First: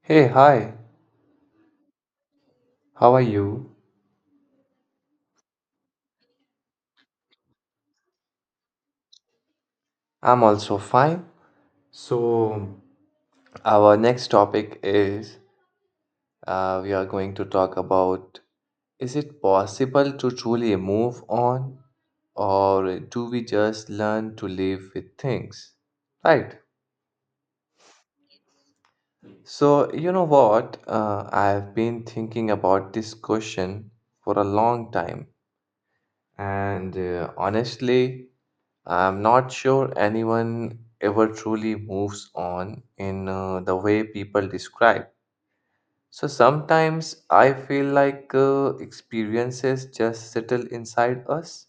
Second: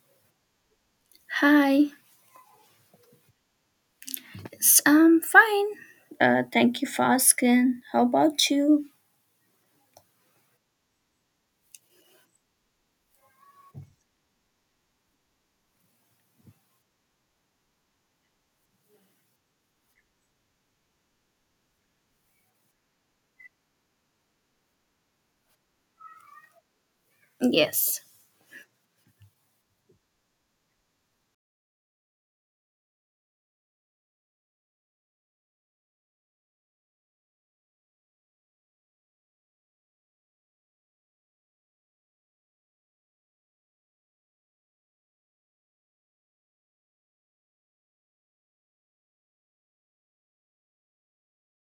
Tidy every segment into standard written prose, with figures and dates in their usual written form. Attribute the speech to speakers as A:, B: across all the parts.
A: Hey, hi,
B: Hi,
A: how are you?
B: I'm fine. Thank you for asking. How about you?
A: I'm also fine. So, our next topic is we are going to talk about, is it possible to truly move on, or do we just learn to live with things? Right.
B: Yes.
A: So, you know what? I've been thinking about this question for a long time, and honestly, I'm not sure anyone ever truly moves on in the way people describe. So sometimes I feel like experiences just settle inside us,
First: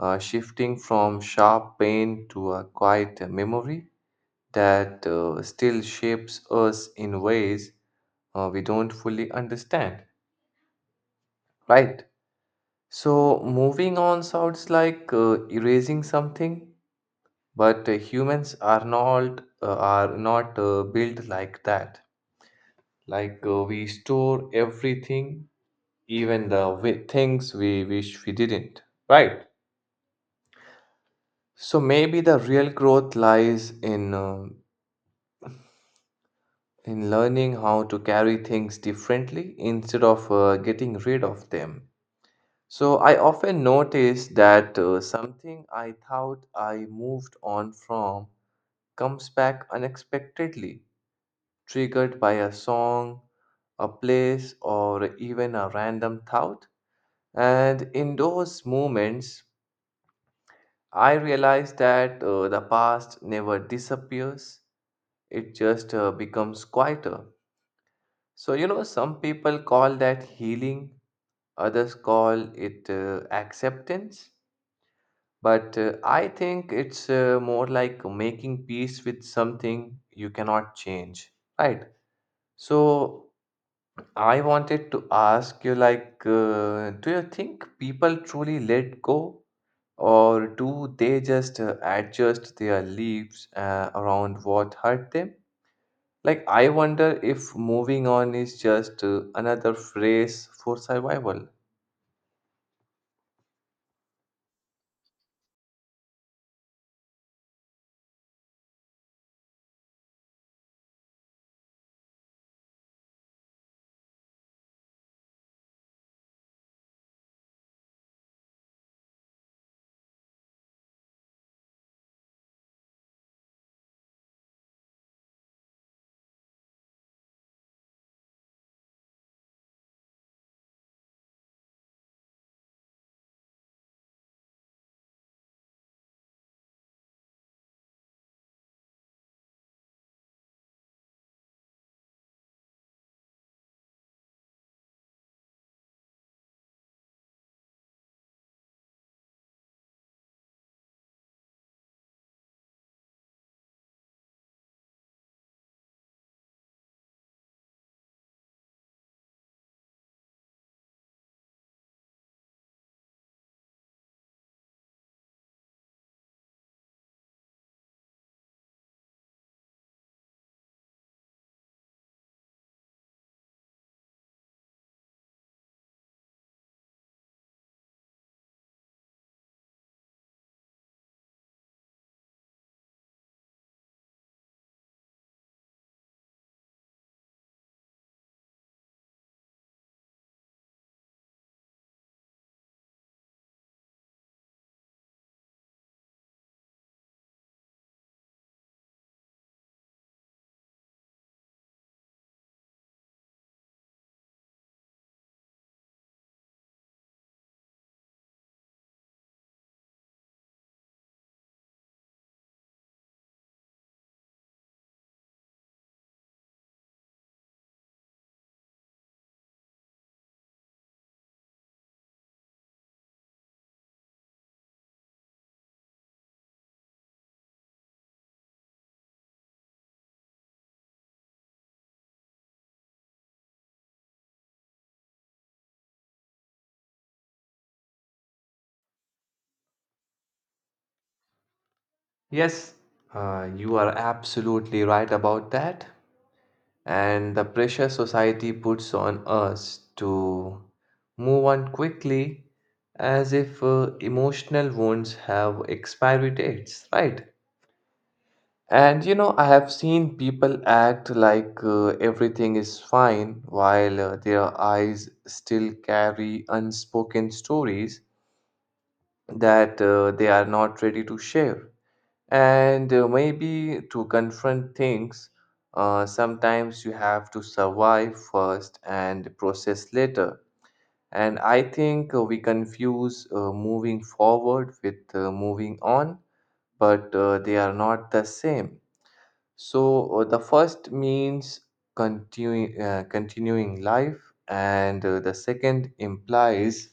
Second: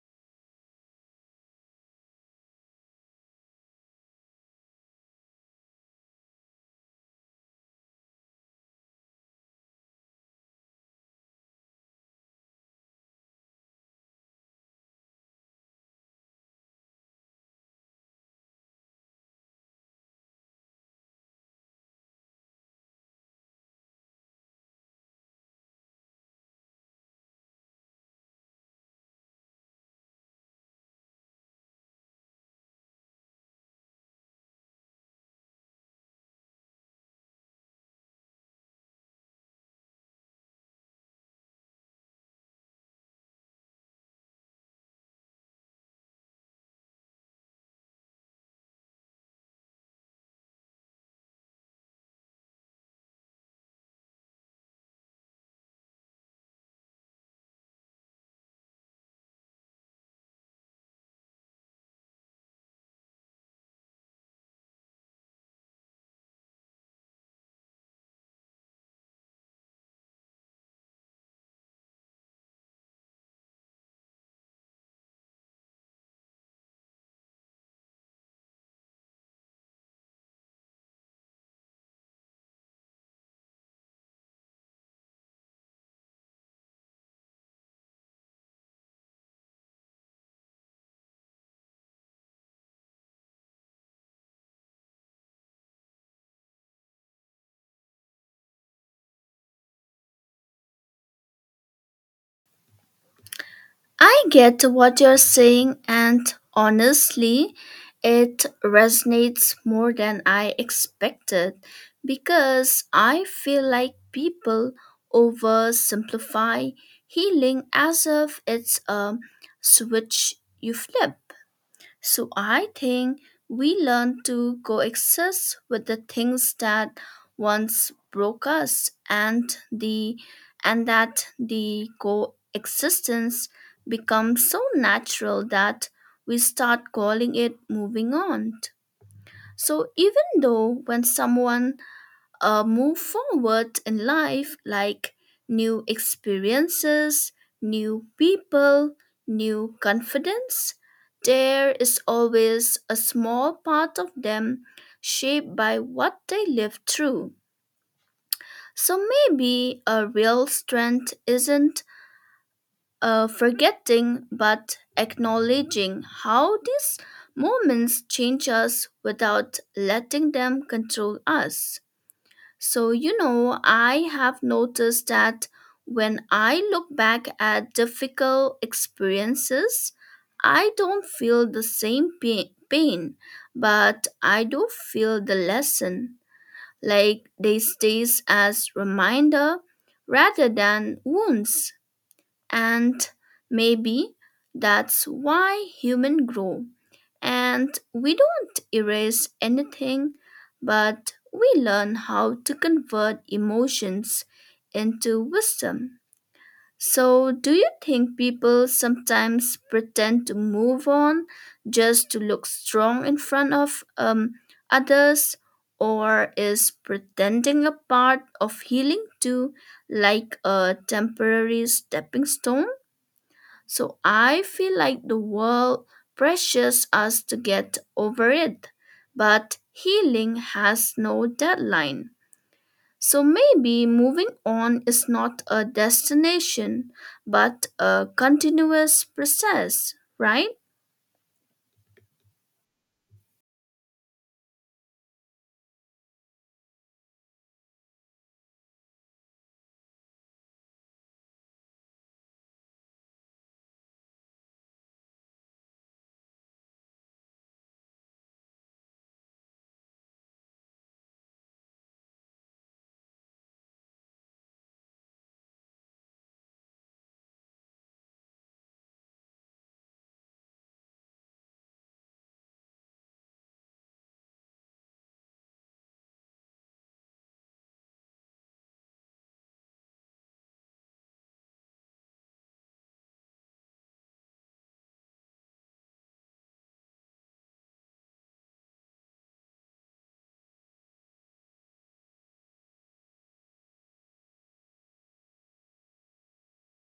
A: shifting from sharp pain to a quiet memory that still shapes us in ways we don't fully understand, right? So moving on sounds like erasing something, but humans are not built like that. Like we store everything, even the things we wish we didn't, right? So maybe the real growth lies in learning how to carry things differently instead of getting rid of them. So I often notice that something I thought I moved on from comes back unexpectedly, triggered by a song, a place, or even a random thought. And in those moments, I realized that the past never disappears, it just becomes quieter. So, you know, some people call that healing, others call it acceptance. But I think it's more like making peace with something you cannot change, right? So, I wanted to ask you, like, do you think people truly let go, or do they just adjust their lives around what hurt them? Like, I wonder if moving on is just another phrase for survival.
B: I get what you're saying, and honestly, it resonates more than I expected because I feel like people oversimplify healing as if it's a switch you flip. So I think we learn to coexist with the things that once broke us and that the coexistence becomes so natural that we start calling it moving on. So even though when someone move forward in life, like new experiences, new people, new confidence. There is always a small part of them shaped by what they lived through. So maybe a real strength isn't forgetting but acknowledging how these moments change us without letting them control us. So, you know, I have noticed that when I look back at difficult experiences, I don't feel the same pain, but I do feel the lesson. Like they stays as reminder rather than wounds. And maybe that's why humans grow. And we don't erase anything, but we learn how to convert emotions into wisdom. So, do you think people sometimes pretend to move on just to look strong in front of others? Or is pretending a part of healing too, like a temporary stepping stone? So I feel like the world pressures us to get over it. But healing has no deadline. So maybe moving on is not a destination, but a continuous process, right?
A: Yes, you are absolutely right about that. And the pressure society puts on us to move on quickly, as if emotional wounds have expiry dates, right? And you know, I have seen people act like everything is fine while their eyes still carry unspoken stories that they are not ready to share. And maybe to confront things, sometimes you have to survive first and process later. And I think we confuse moving forward with moving on, but they are not the same. So the first means continuing life, and the second implies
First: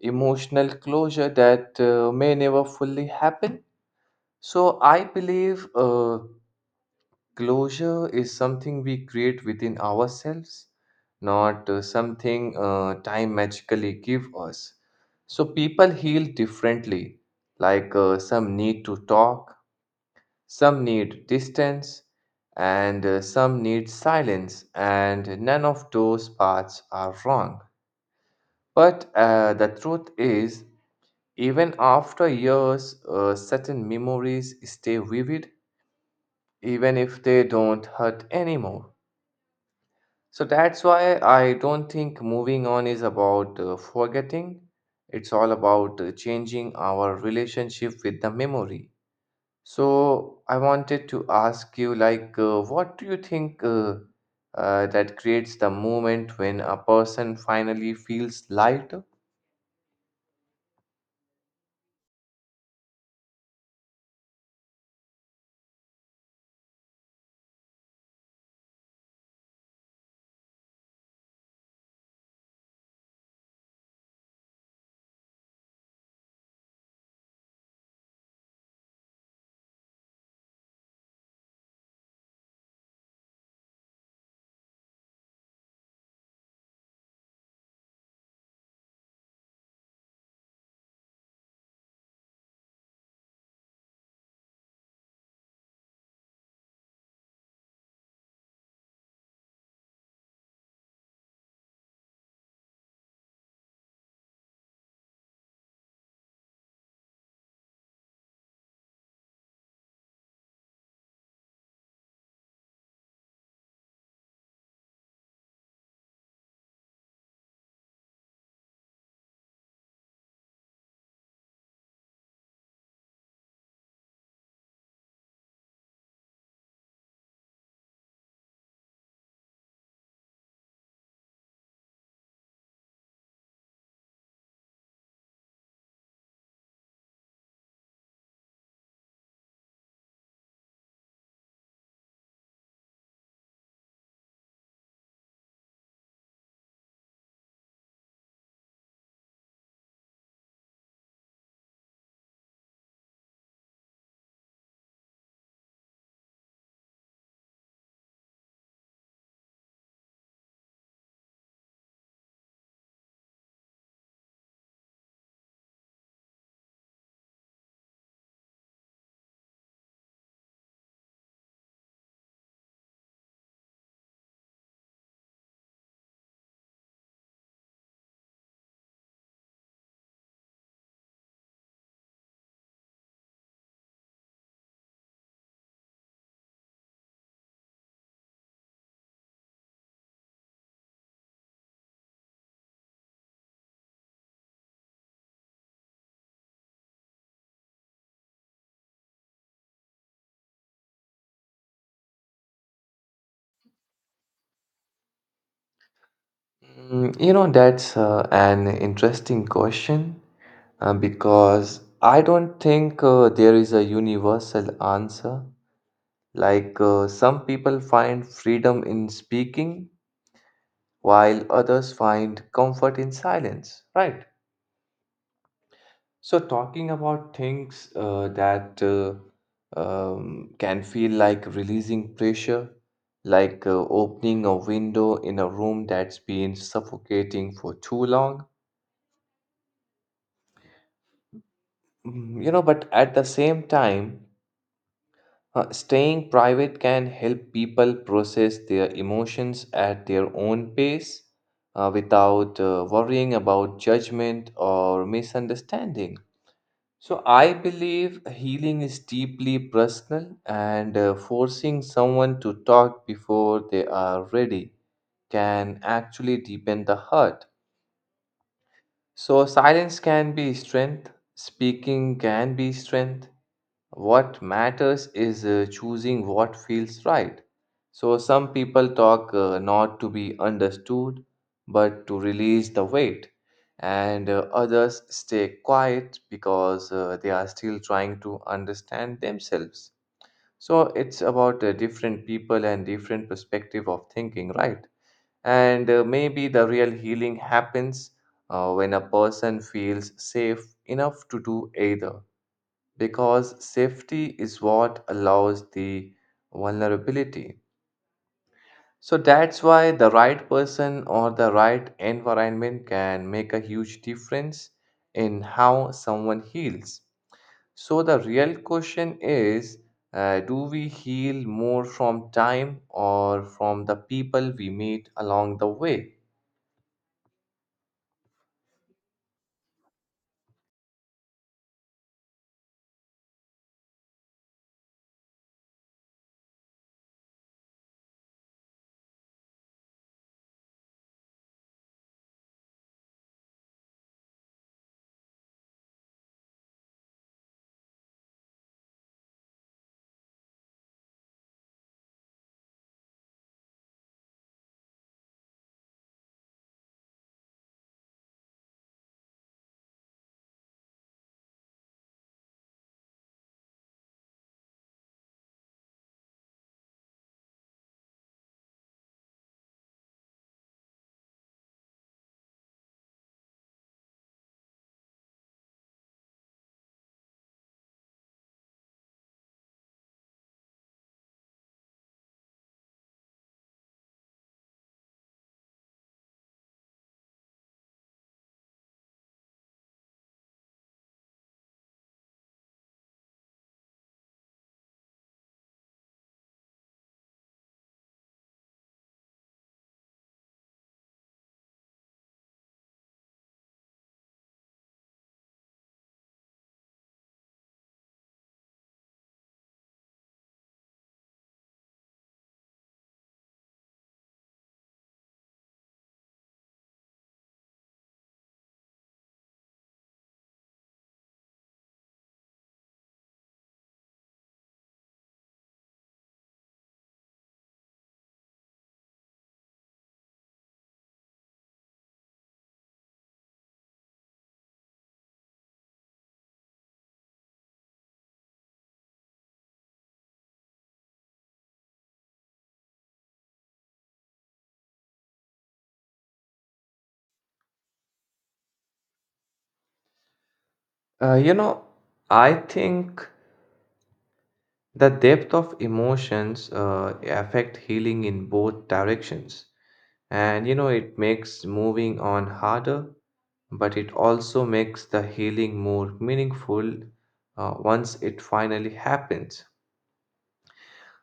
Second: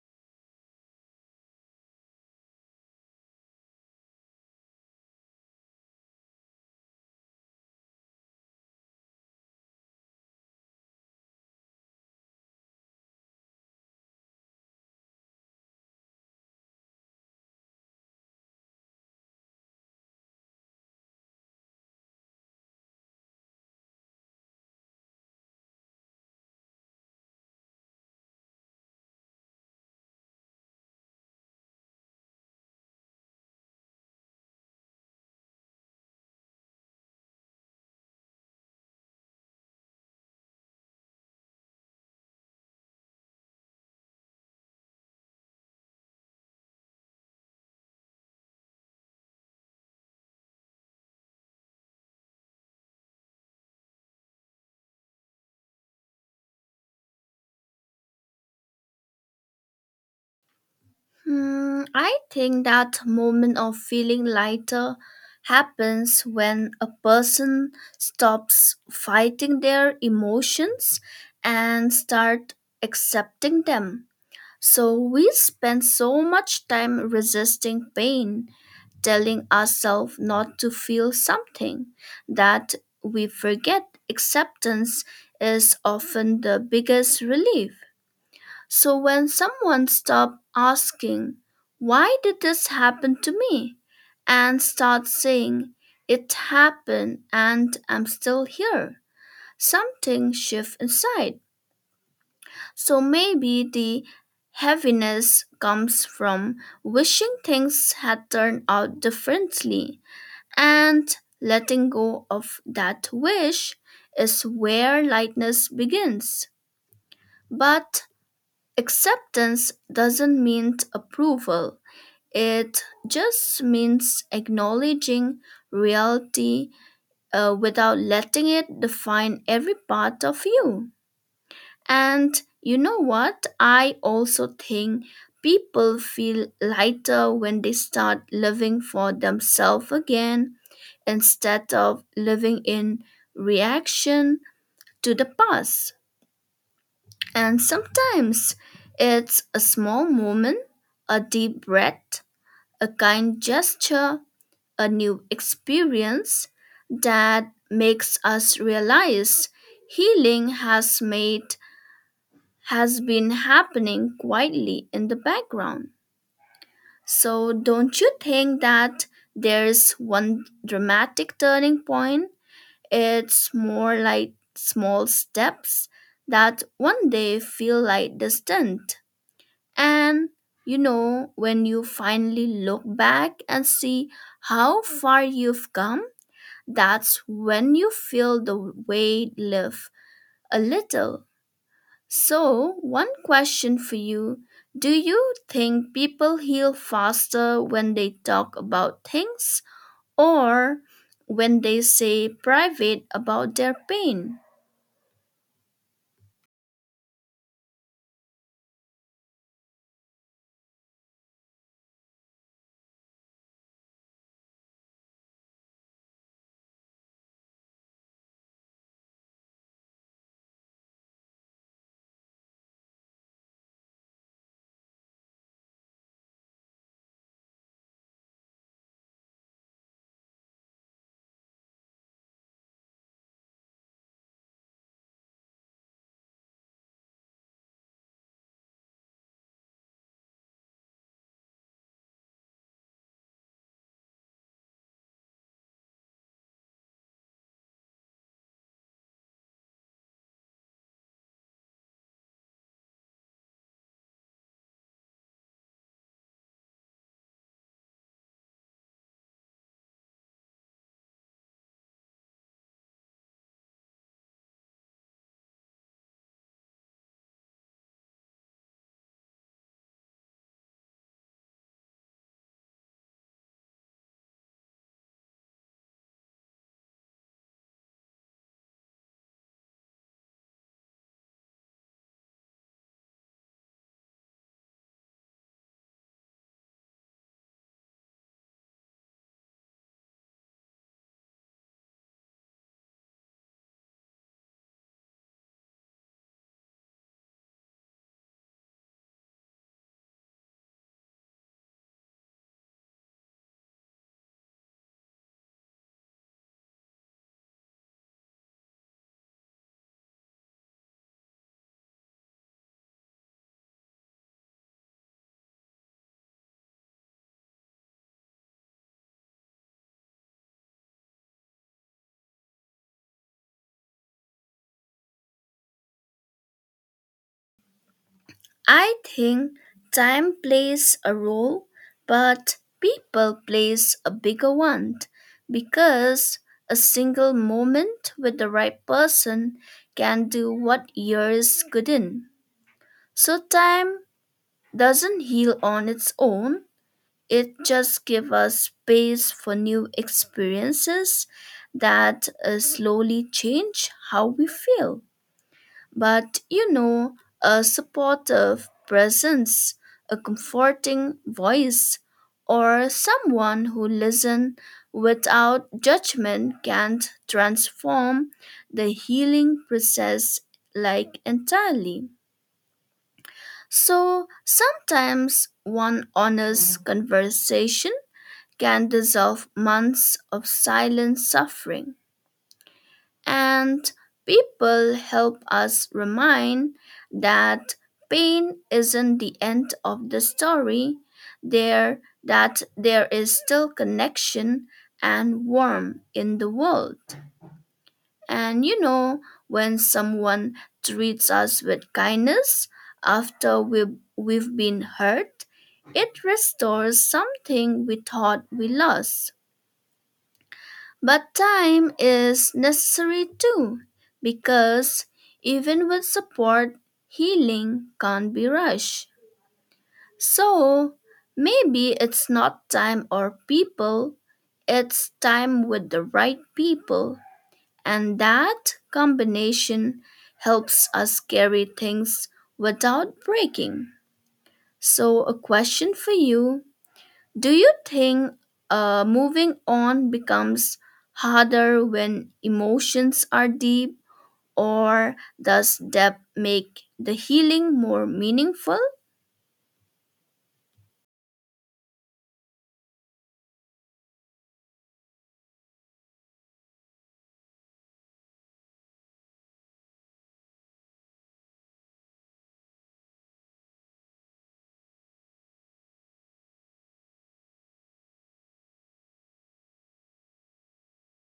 A: emotional closure that may never fully happen. So I believe closure is something we create within ourselves, not something time magically give us. So people heal differently. Like some need to talk, some need distance, and some need silence. And none of those paths are wrong. But the truth is, even after years, certain memories stay vivid, even if they don't hurt anymore. So that's why I don't think moving on is about forgetting. It's all about changing our relationship with the memory. So I wanted to ask you, like, what do you think that creates the moment when a person finally feels lighter?
B: Hmm, I think that moment of feeling lighter happens when a person stops fighting their emotions and start accepting them. So we spend so much time resisting pain, telling ourselves not to feel something, that we forget acceptance is often the biggest relief. So when someone stops asking, "Why did this happen to me?" and starts saying, "It happened and I'm still here," something shifts inside. So maybe the heaviness comes from wishing things had turned out differently. And letting go of that wish is where lightness begins. But acceptance doesn't mean approval, it just means acknowledging reality without letting it define every part of you. And you know what? I also think people feel lighter when they start living for themselves again instead of living in reaction to the past. And sometimes it's a small moment, a deep breath, a kind gesture, a new experience that makes us realize healing has been happening quietly in the background. So, don't you think that there's one dramatic turning point? It's more like small steps that one day feel like distant. And you know, when you finally look back and see how far you've come, that's when you feel the weight lift a little. So, one question for you. Do you think people heal faster when they talk about things, or when they say private about their pain?
A: Mm, you know, that's an interesting question because I don't think there is a universal answer. Like some people find freedom in speaking, while others find comfort in silence, right? So, talking about things that can feel like releasing pressure, like opening a window in a room that's been suffocating for too long. Mm, you know, but at the same time, staying private can help people process their emotions at their own pace without worrying about judgment or misunderstanding. So, I believe healing is deeply personal, and forcing someone to talk before they are ready can actually deepen the hurt. So, silence can be strength, speaking can be strength, what matters is choosing what feels right. So, some people talk not to be understood, but to release the weight, and others stay quiet because they are still trying to understand themselves. So, it's about different people and different perspective of thinking, right? And maybe the real healing happens when a person feels safe enough to do either, because safety is what allows the vulnerability. So that's why the right person or the right environment can make a huge difference in how someone heals. So the real question is, do we heal more from time or from the people we meet along the way?
B: I think time plays a role, but people plays a bigger one because a single moment with the right person can do what years couldn't. So time doesn't heal on its own. It just gives us space for new experiences that slowly change how we feel. But you know, a supportive presence, a comforting voice, or someone who listens without judgment can transform the healing process, like entirely. So sometimes one honest conversation can dissolve months of silent suffering. And people help us remind that pain isn't the end of the story, there is still connection and warmth in the world. And you know, when someone treats us with kindness after we've been hurt, it restores something we thought we lost. But time is necessary too, because even with support, healing can't be rushed. So maybe it's not time or people, it's time with the right people. And that combination helps us carry things without breaking. So, a question for you: do you think moving on becomes harder when emotions are deep, or does depth make the healing more meaningful?
A: You know, I think the depth of emotions affect healing in both directions. And you know, it makes moving on harder, but it also makes the healing more meaningful once it finally happens.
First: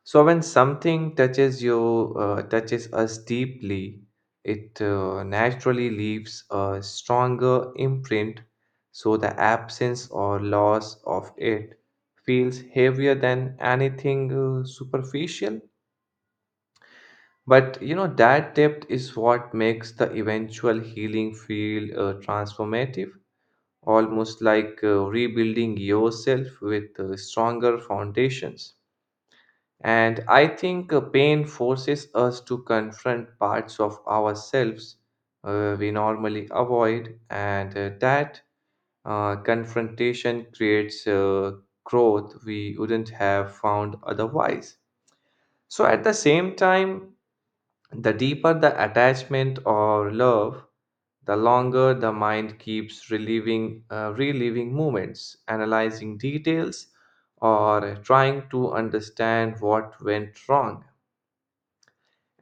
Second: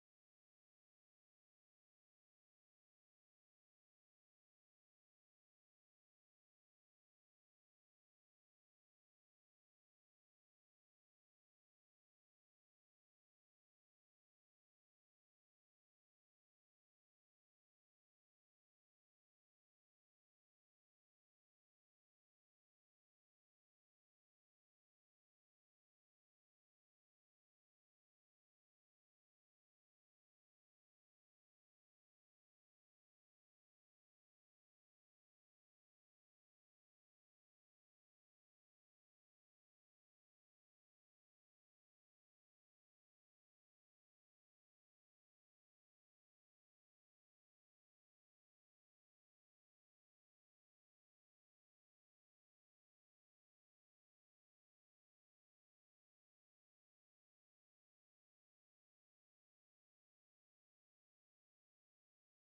A: So when something touches us deeply, it naturally leaves a stronger imprint, so the absence or loss of it feels heavier than anything superficial. But you know, that depth is what makes the eventual healing feel transformative, almost like rebuilding yourself with stronger foundations. And I think pain forces us to confront parts of ourselves we normally avoid, and that confrontation creates growth we wouldn't have found otherwise. So, at the same time, the deeper the attachment or love, the longer the mind keeps reliving moments, analyzing details, or trying to understand what went wrong.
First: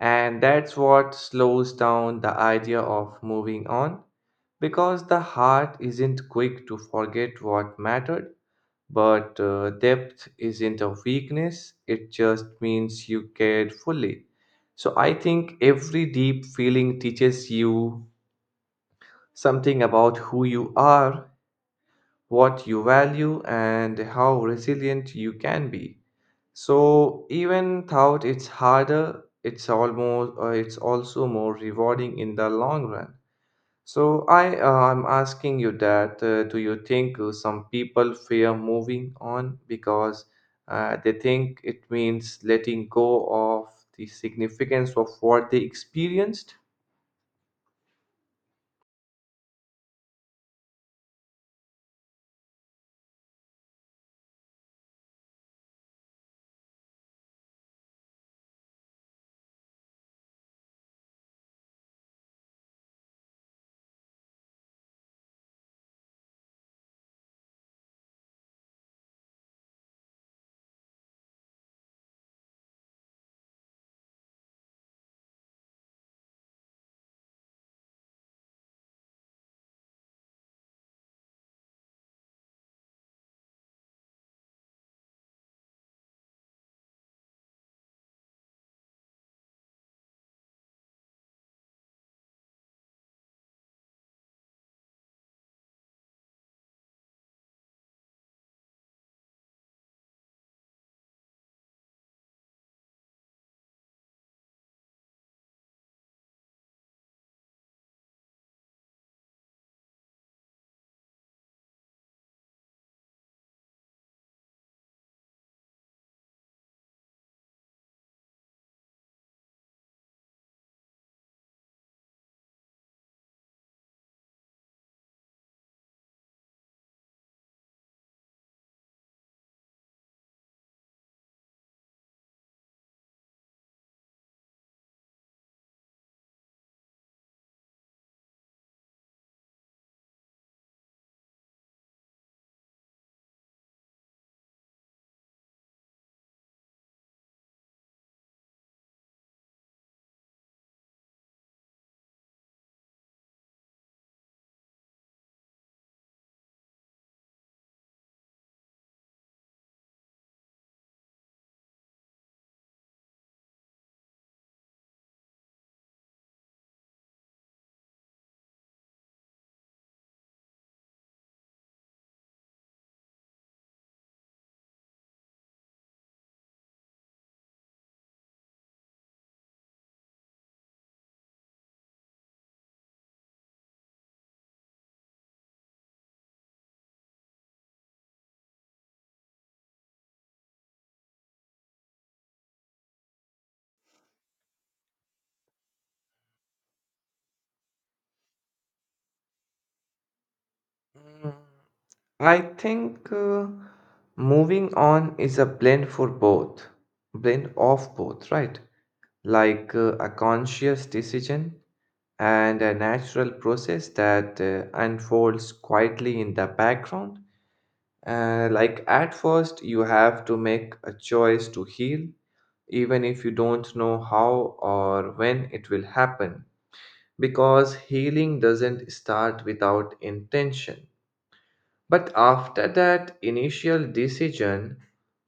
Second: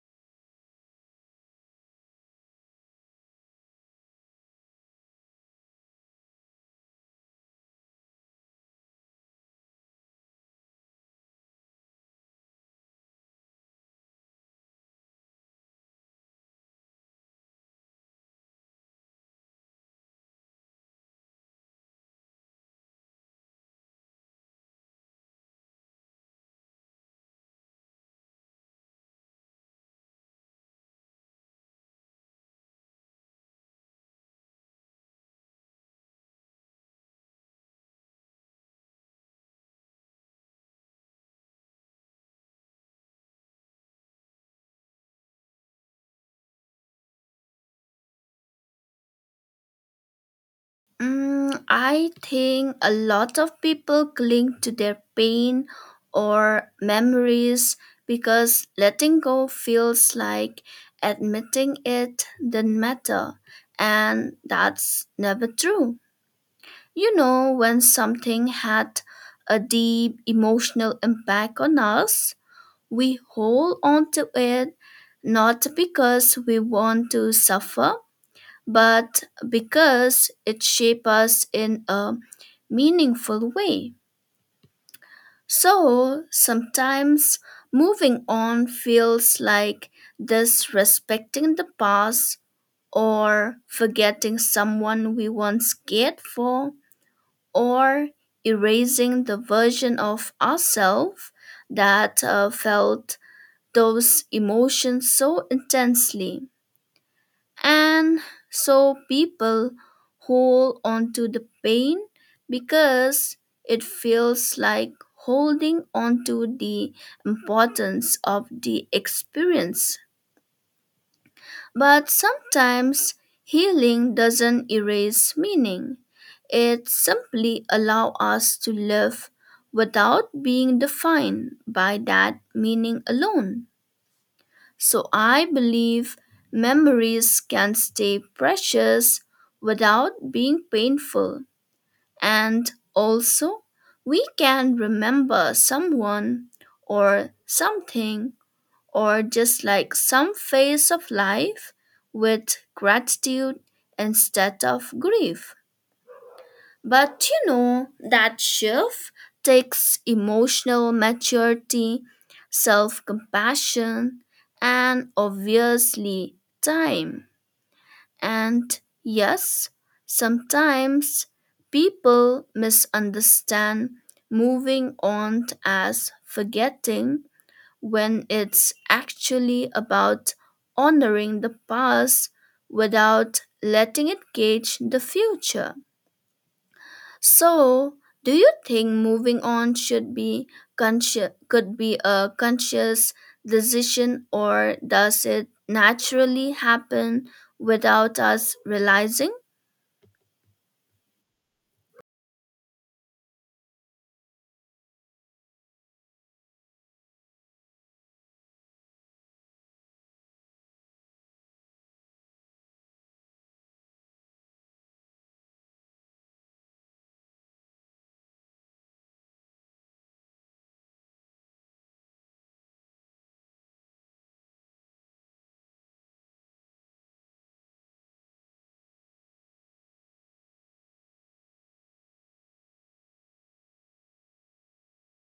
A: And that's what slows down the idea of moving on because the heart isn't quick to forget what mattered. But depth isn't a weakness, it just means you cared fully. So I think every deep feeling teaches you something about who you are, what you value, and how resilient you can be. So even though it's harder, it's almost it's also more rewarding in the long run. So I'm asking you that do you think some people fear moving on because they think it means letting go of the significance of what they experienced?
B: Mm, I think a lot of people cling to their pain or memories because letting go feels like admitting it didn't matter, and that's never true. You know, when something had a deep emotional impact on us, we hold on to it not because we want to suffer, but because it shapes us in a meaningful way. So sometimes moving on feels like disrespecting the past, or forgetting someone we once cared for, or erasing the version of ourselves that felt those emotions so intensely. And so people hold on to the pain because it feels like holding on to the importance of the experience, but sometimes healing doesn't erase meaning. It simply allows us to live without being defined by that meaning alone. So I believe memories can stay precious without being painful. And also, we can remember someone or something or just like some phase of life with gratitude instead of grief. But you know, that shift takes emotional maturity, self compassion, and obviously time. And yes, sometimes people misunderstand moving on as forgetting when it's actually about honoring the past without letting it gauge the future. So, do you think moving on should be could be a conscious decision, or does it naturally happen without us realizing?
A: Mm, I think moving on is a blend of both, right? Like a conscious decision and a natural process that unfolds quietly in the background. Like at first, you have to make a choice to heal, even if you don't know how or when it will happen, because healing doesn't start without intention. But after that initial decision,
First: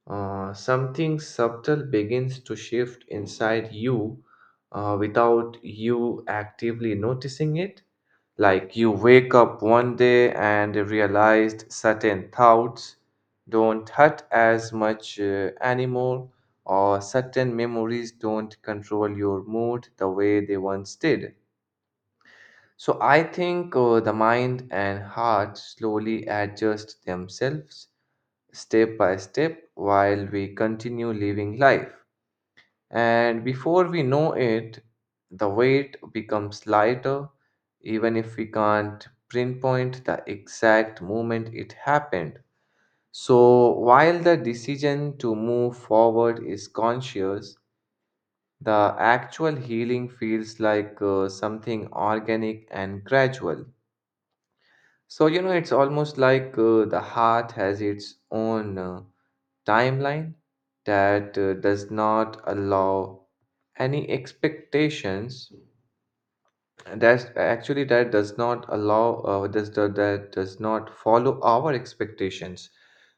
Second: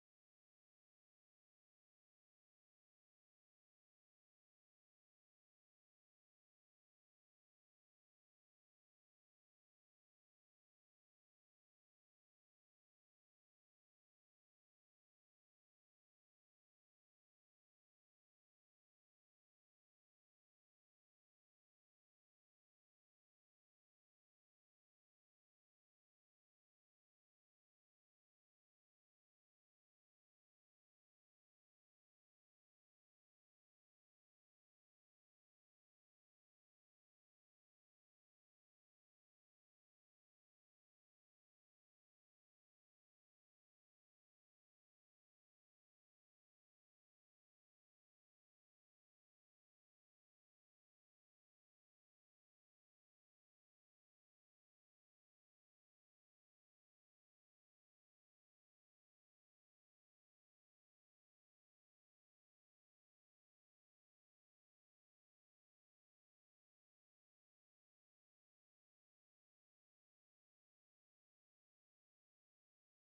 A: something subtle begins to shift inside you without you actively noticing it. Like you wake up one day and realized certain thoughts don't hurt as much anymore, or certain memories don't control your mood the way they once did. So I think the mind and heart slowly adjust themselves step by step while we continue living life. And before we know it, the weight becomes lighter, even if we can't pinpoint the exact moment it happened. So, while the decision to move forward is conscious, the actual healing feels like something organic and gradual. So, you know, it's almost like the heart has its own timeline that does not allow any expectations, that does not allow does that that does not follow our expectations.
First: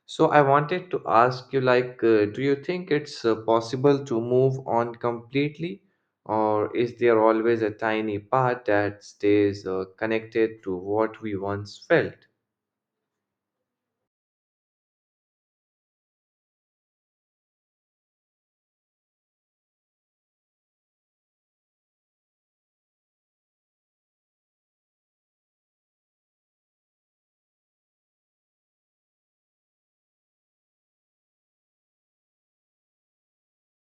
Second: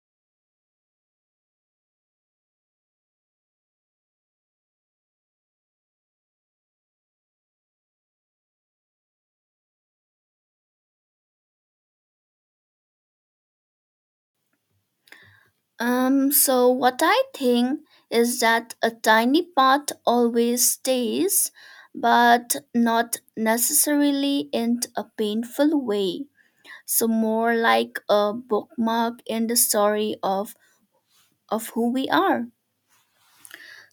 A: So I wanted to ask you, like, do you think it's possible to move on completely, or is there always a tiny part that stays connected to what we once felt?
B: So what I think is that a tiny part always stays, but not necessarily in a painful way. So more like a bookmark in the story of who we are.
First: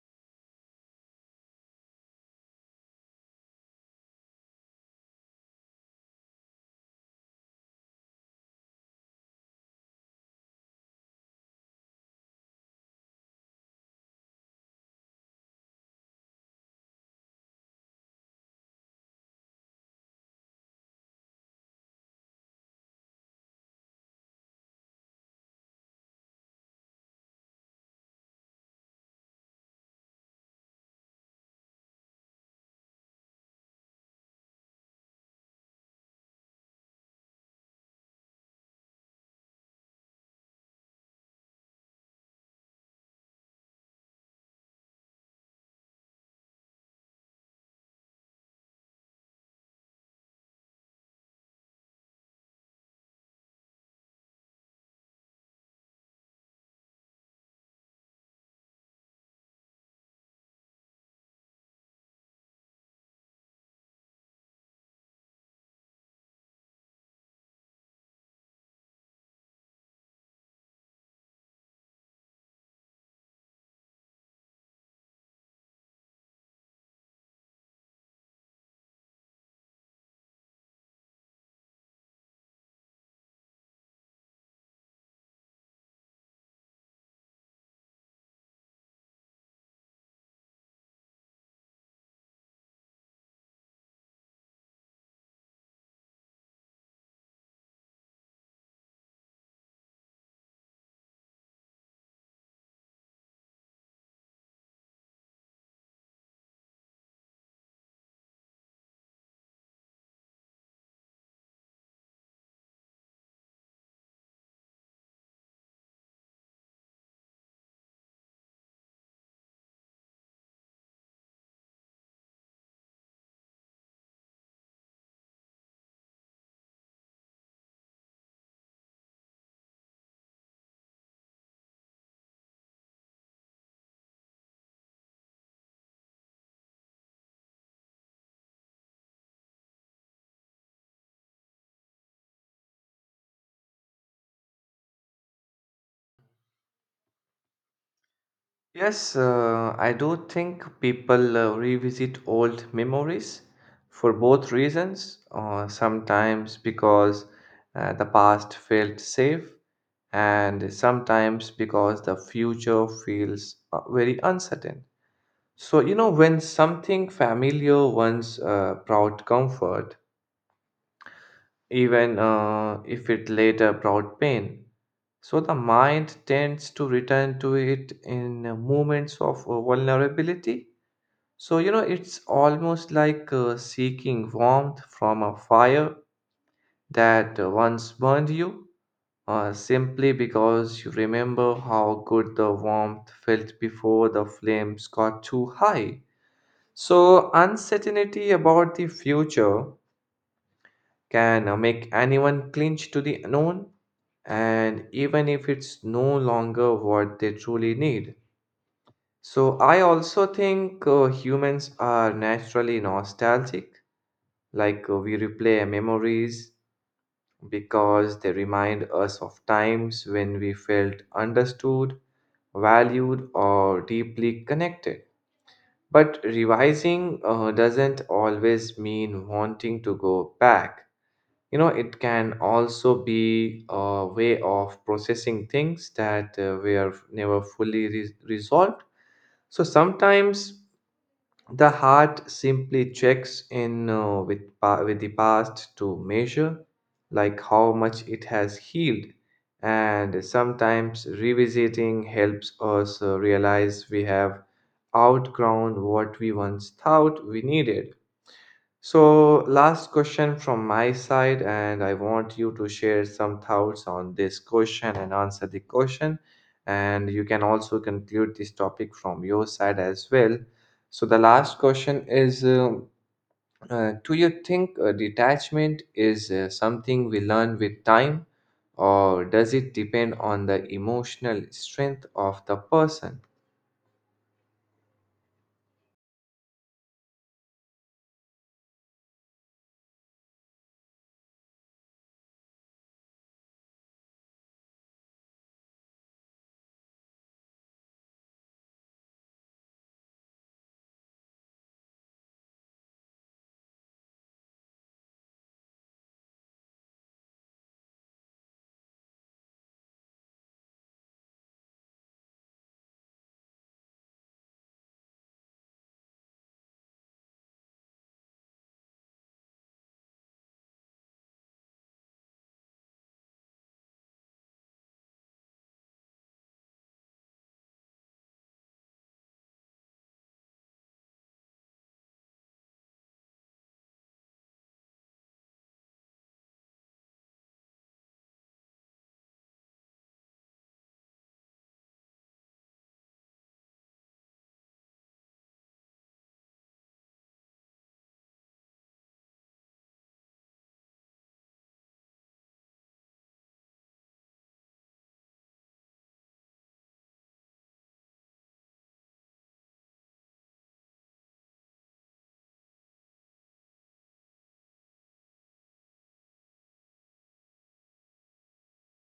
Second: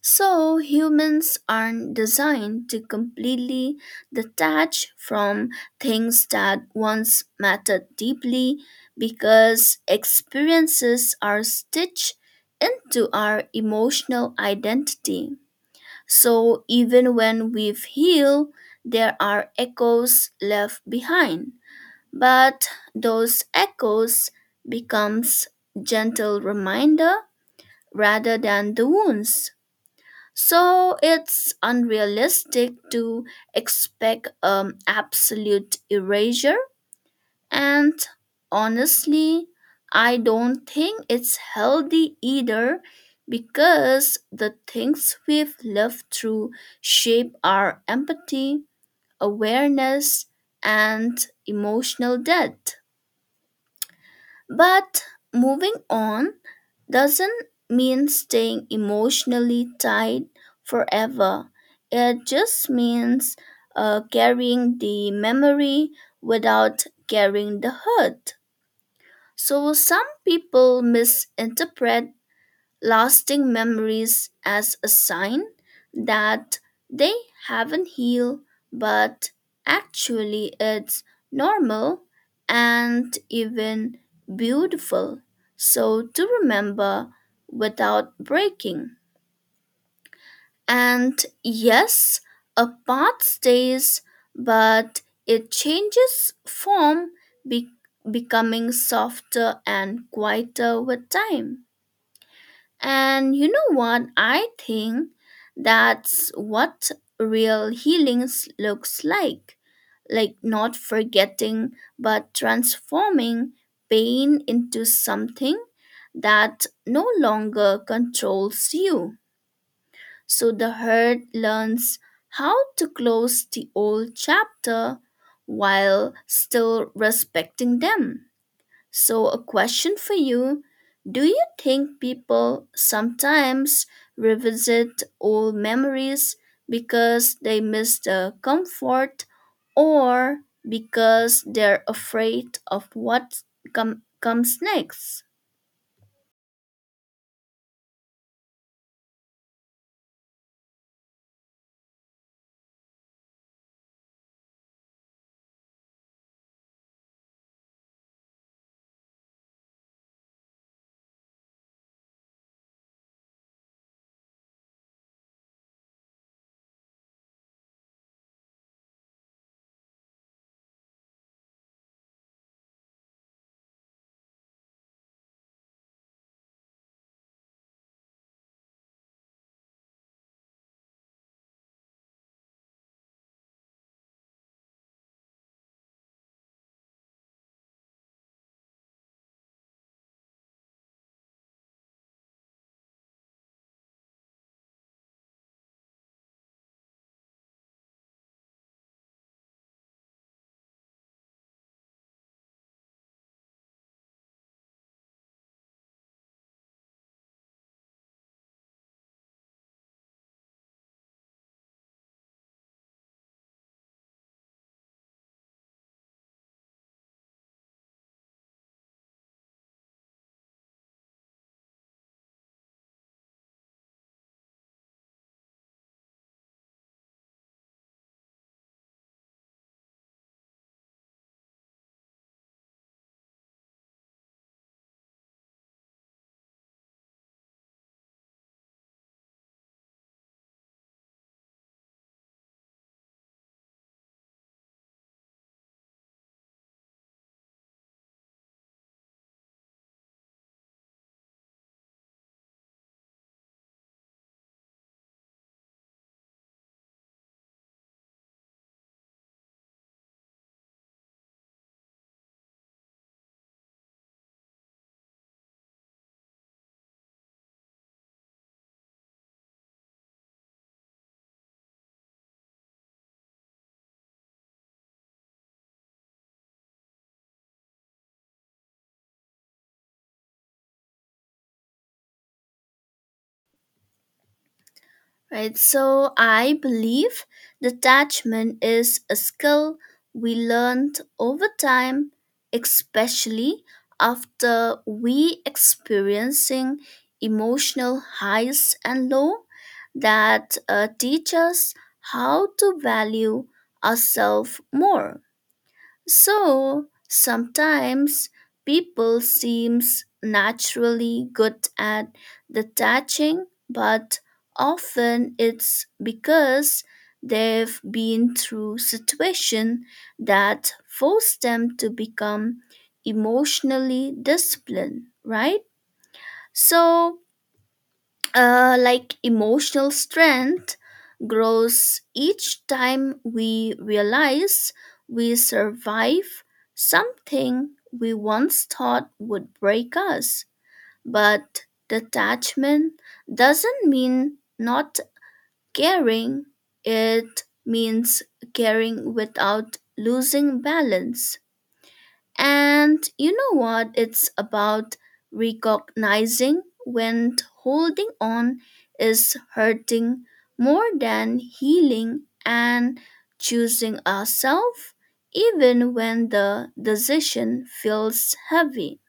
B: So, humans aren't designed to completely detach from things that once mattered deeply because experiences are stitched into our emotional identity. So, even when we've healed, there are echoes left behind. But those echoes becomes gentle reminder rather than the wounds. So it's unrealistic to expect absolute erasure. And honestly, I don't think it's healthy either because the things we've lived through shape our empathy, awareness, and emotional depth. But moving on doesn't mean staying emotionally tied forever. It just means carrying the memory without carrying the hurt. So some people misinterpret lasting memories as a sign that they haven't healed, but actually it's normal and even beautiful. So to remember without breaking. And yes, a path stays, but it changes form, be- becoming softer and quieter with time. And you know what? I think that's what real healing looks like. Like not forgetting, but transforming pain into something that no longer controls you. So the hurt learns how to close the old chapter while still respecting them. So, a question for you: do you think people sometimes revisit old memories because they miss the comfort, or because they're afraid of what comes next?
A: Yes, I do think people revisit old memories for both reasons. Sometimes because the past felt safe, and sometimes because the future feels very uncertain. So, you know, when something familiar once brought comfort, even if it later brought pain, so the mind tends to return to it in moments of vulnerability. So, you know, it's almost like seeking warmth from a fire that once burned you, simply because you remember how good the warmth felt before the flames got too high. So, uncertainty about the future can make anyone clinch to the unknown, and even if it's no longer what they truly need. So, I also think humans are naturally nostalgic. Like we replay memories because they remind us of times when we felt understood, valued, or deeply connected. But revising doesn't always mean wanting to go back. You know, it can also be a way of processing things that were never fully resolved. So sometimes the heart simply checks in with, with the past to measure, like how much it has healed, and sometimes revisiting helps us realize we have outgrown what we once thought we needed. So, last question from my side, and I want you to share some thoughts on this question and answer the question. And you can also conclude this topic from your side as well. So, the last question is do you think detachment is something we learn with time, or does it depend on the emotional strength of the person?
B: Right, so I believe detachment is a skill we learned over time, especially after we experiencing emotional highs and low that teach us how to value ourselves more. So sometimes people seems naturally good at detaching, but often it's because they've been through situation that forced them to become emotionally disciplined, right? So like emotional strength grows each time we realize we survive something we once thought would break us. But detachment doesn't mean not caring, it means caring without losing balance. And you know what? It's about recognizing when holding on is hurting more than healing, and choosing ourselves even when the decision feels heavy.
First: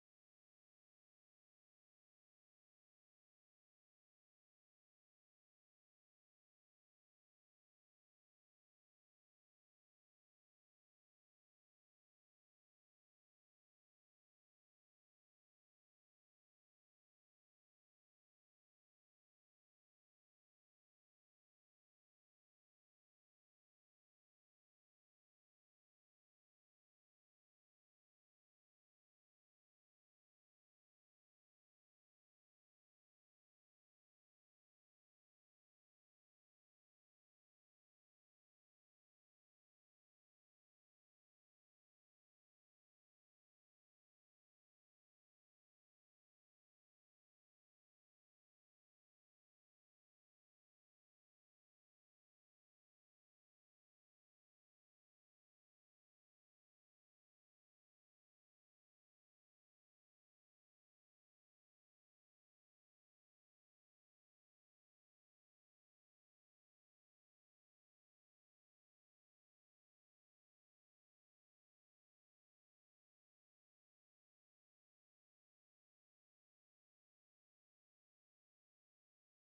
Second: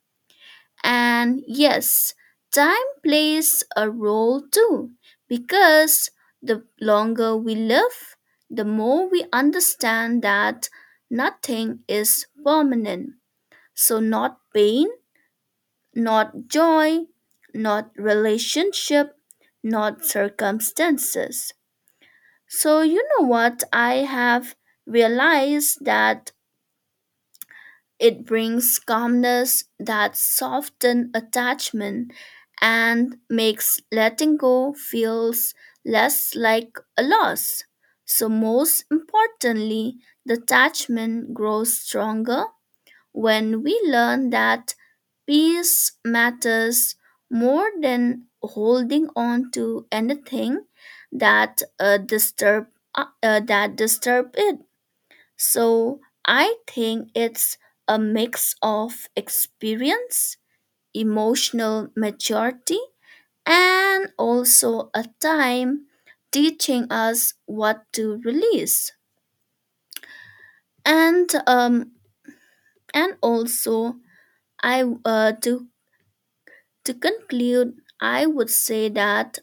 B: And yes, time plays a role too, because the longer we live, the more we understand that nothing is permanent, so, not pain, not joy, not relationship, not circumstances. So, you know what? I have realized that it brings calmness that softens attachment and makes letting go feels less like a loss. So, most importantly, detachment grows stronger when we learn that peace matters more than holding on to anything that disturb that disturb it. So I think it's a mix of experience, emotional maturity, and also a time teaching us what to release. And um and also I To conclude, I would say that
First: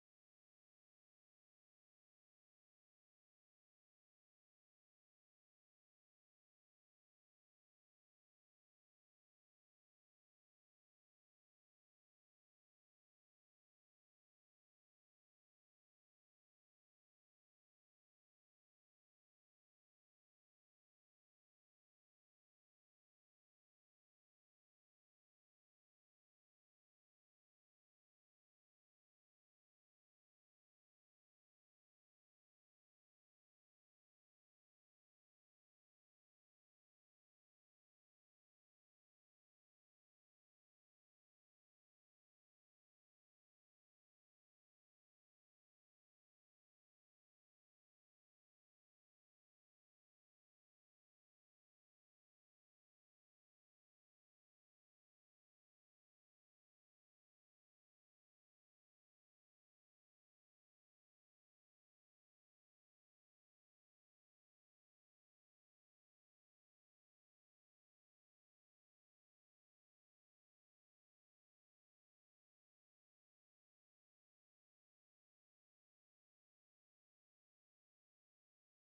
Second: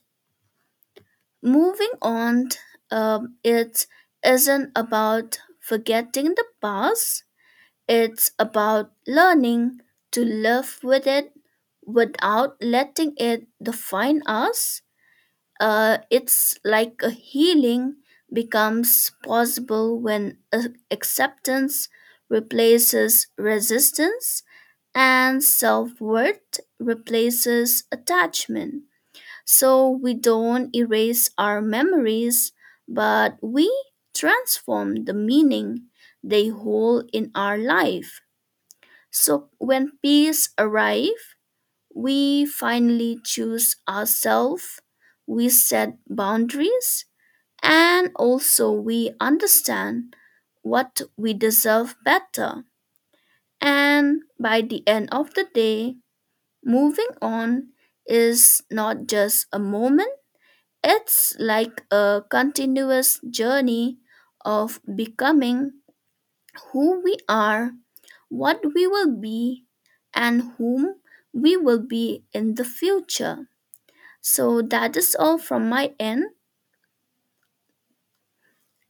B: moving on, it isn't about forgetting the past, it's about learning to live with it without letting it define us. It's like a healing becomes possible when acceptance replaces resistance and self worth replaces attachment. So we don't erase our memories, but we transform the meaning they hold in our life. So when peace arrives, we finally choose ourselves, we set boundaries, and also we understand what we deserve better. And by the end of the day, moving on is not just a moment, it's like a continuous journey of becoming who we are, what we will be, and whom we will be in the future. So that is all from my end.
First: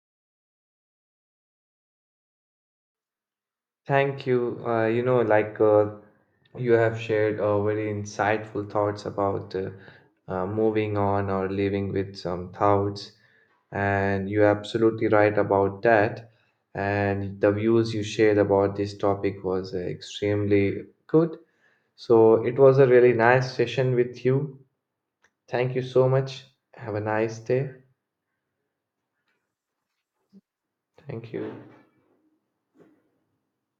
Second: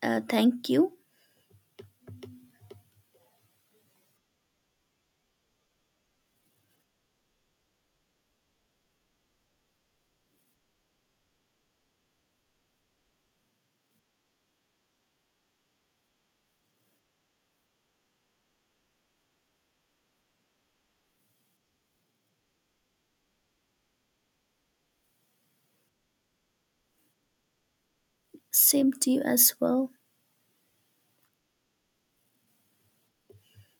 B: Thank you.
A: Thank you. You know, like you have shared very insightful thoughts about moving on or living with some thoughts, and you're absolutely right about that. And the views you shared about this topic was extremely good. So it was a really nice session with you. Thank you so much. Have a nice day.
B: Same to you as well.
A: Thank you.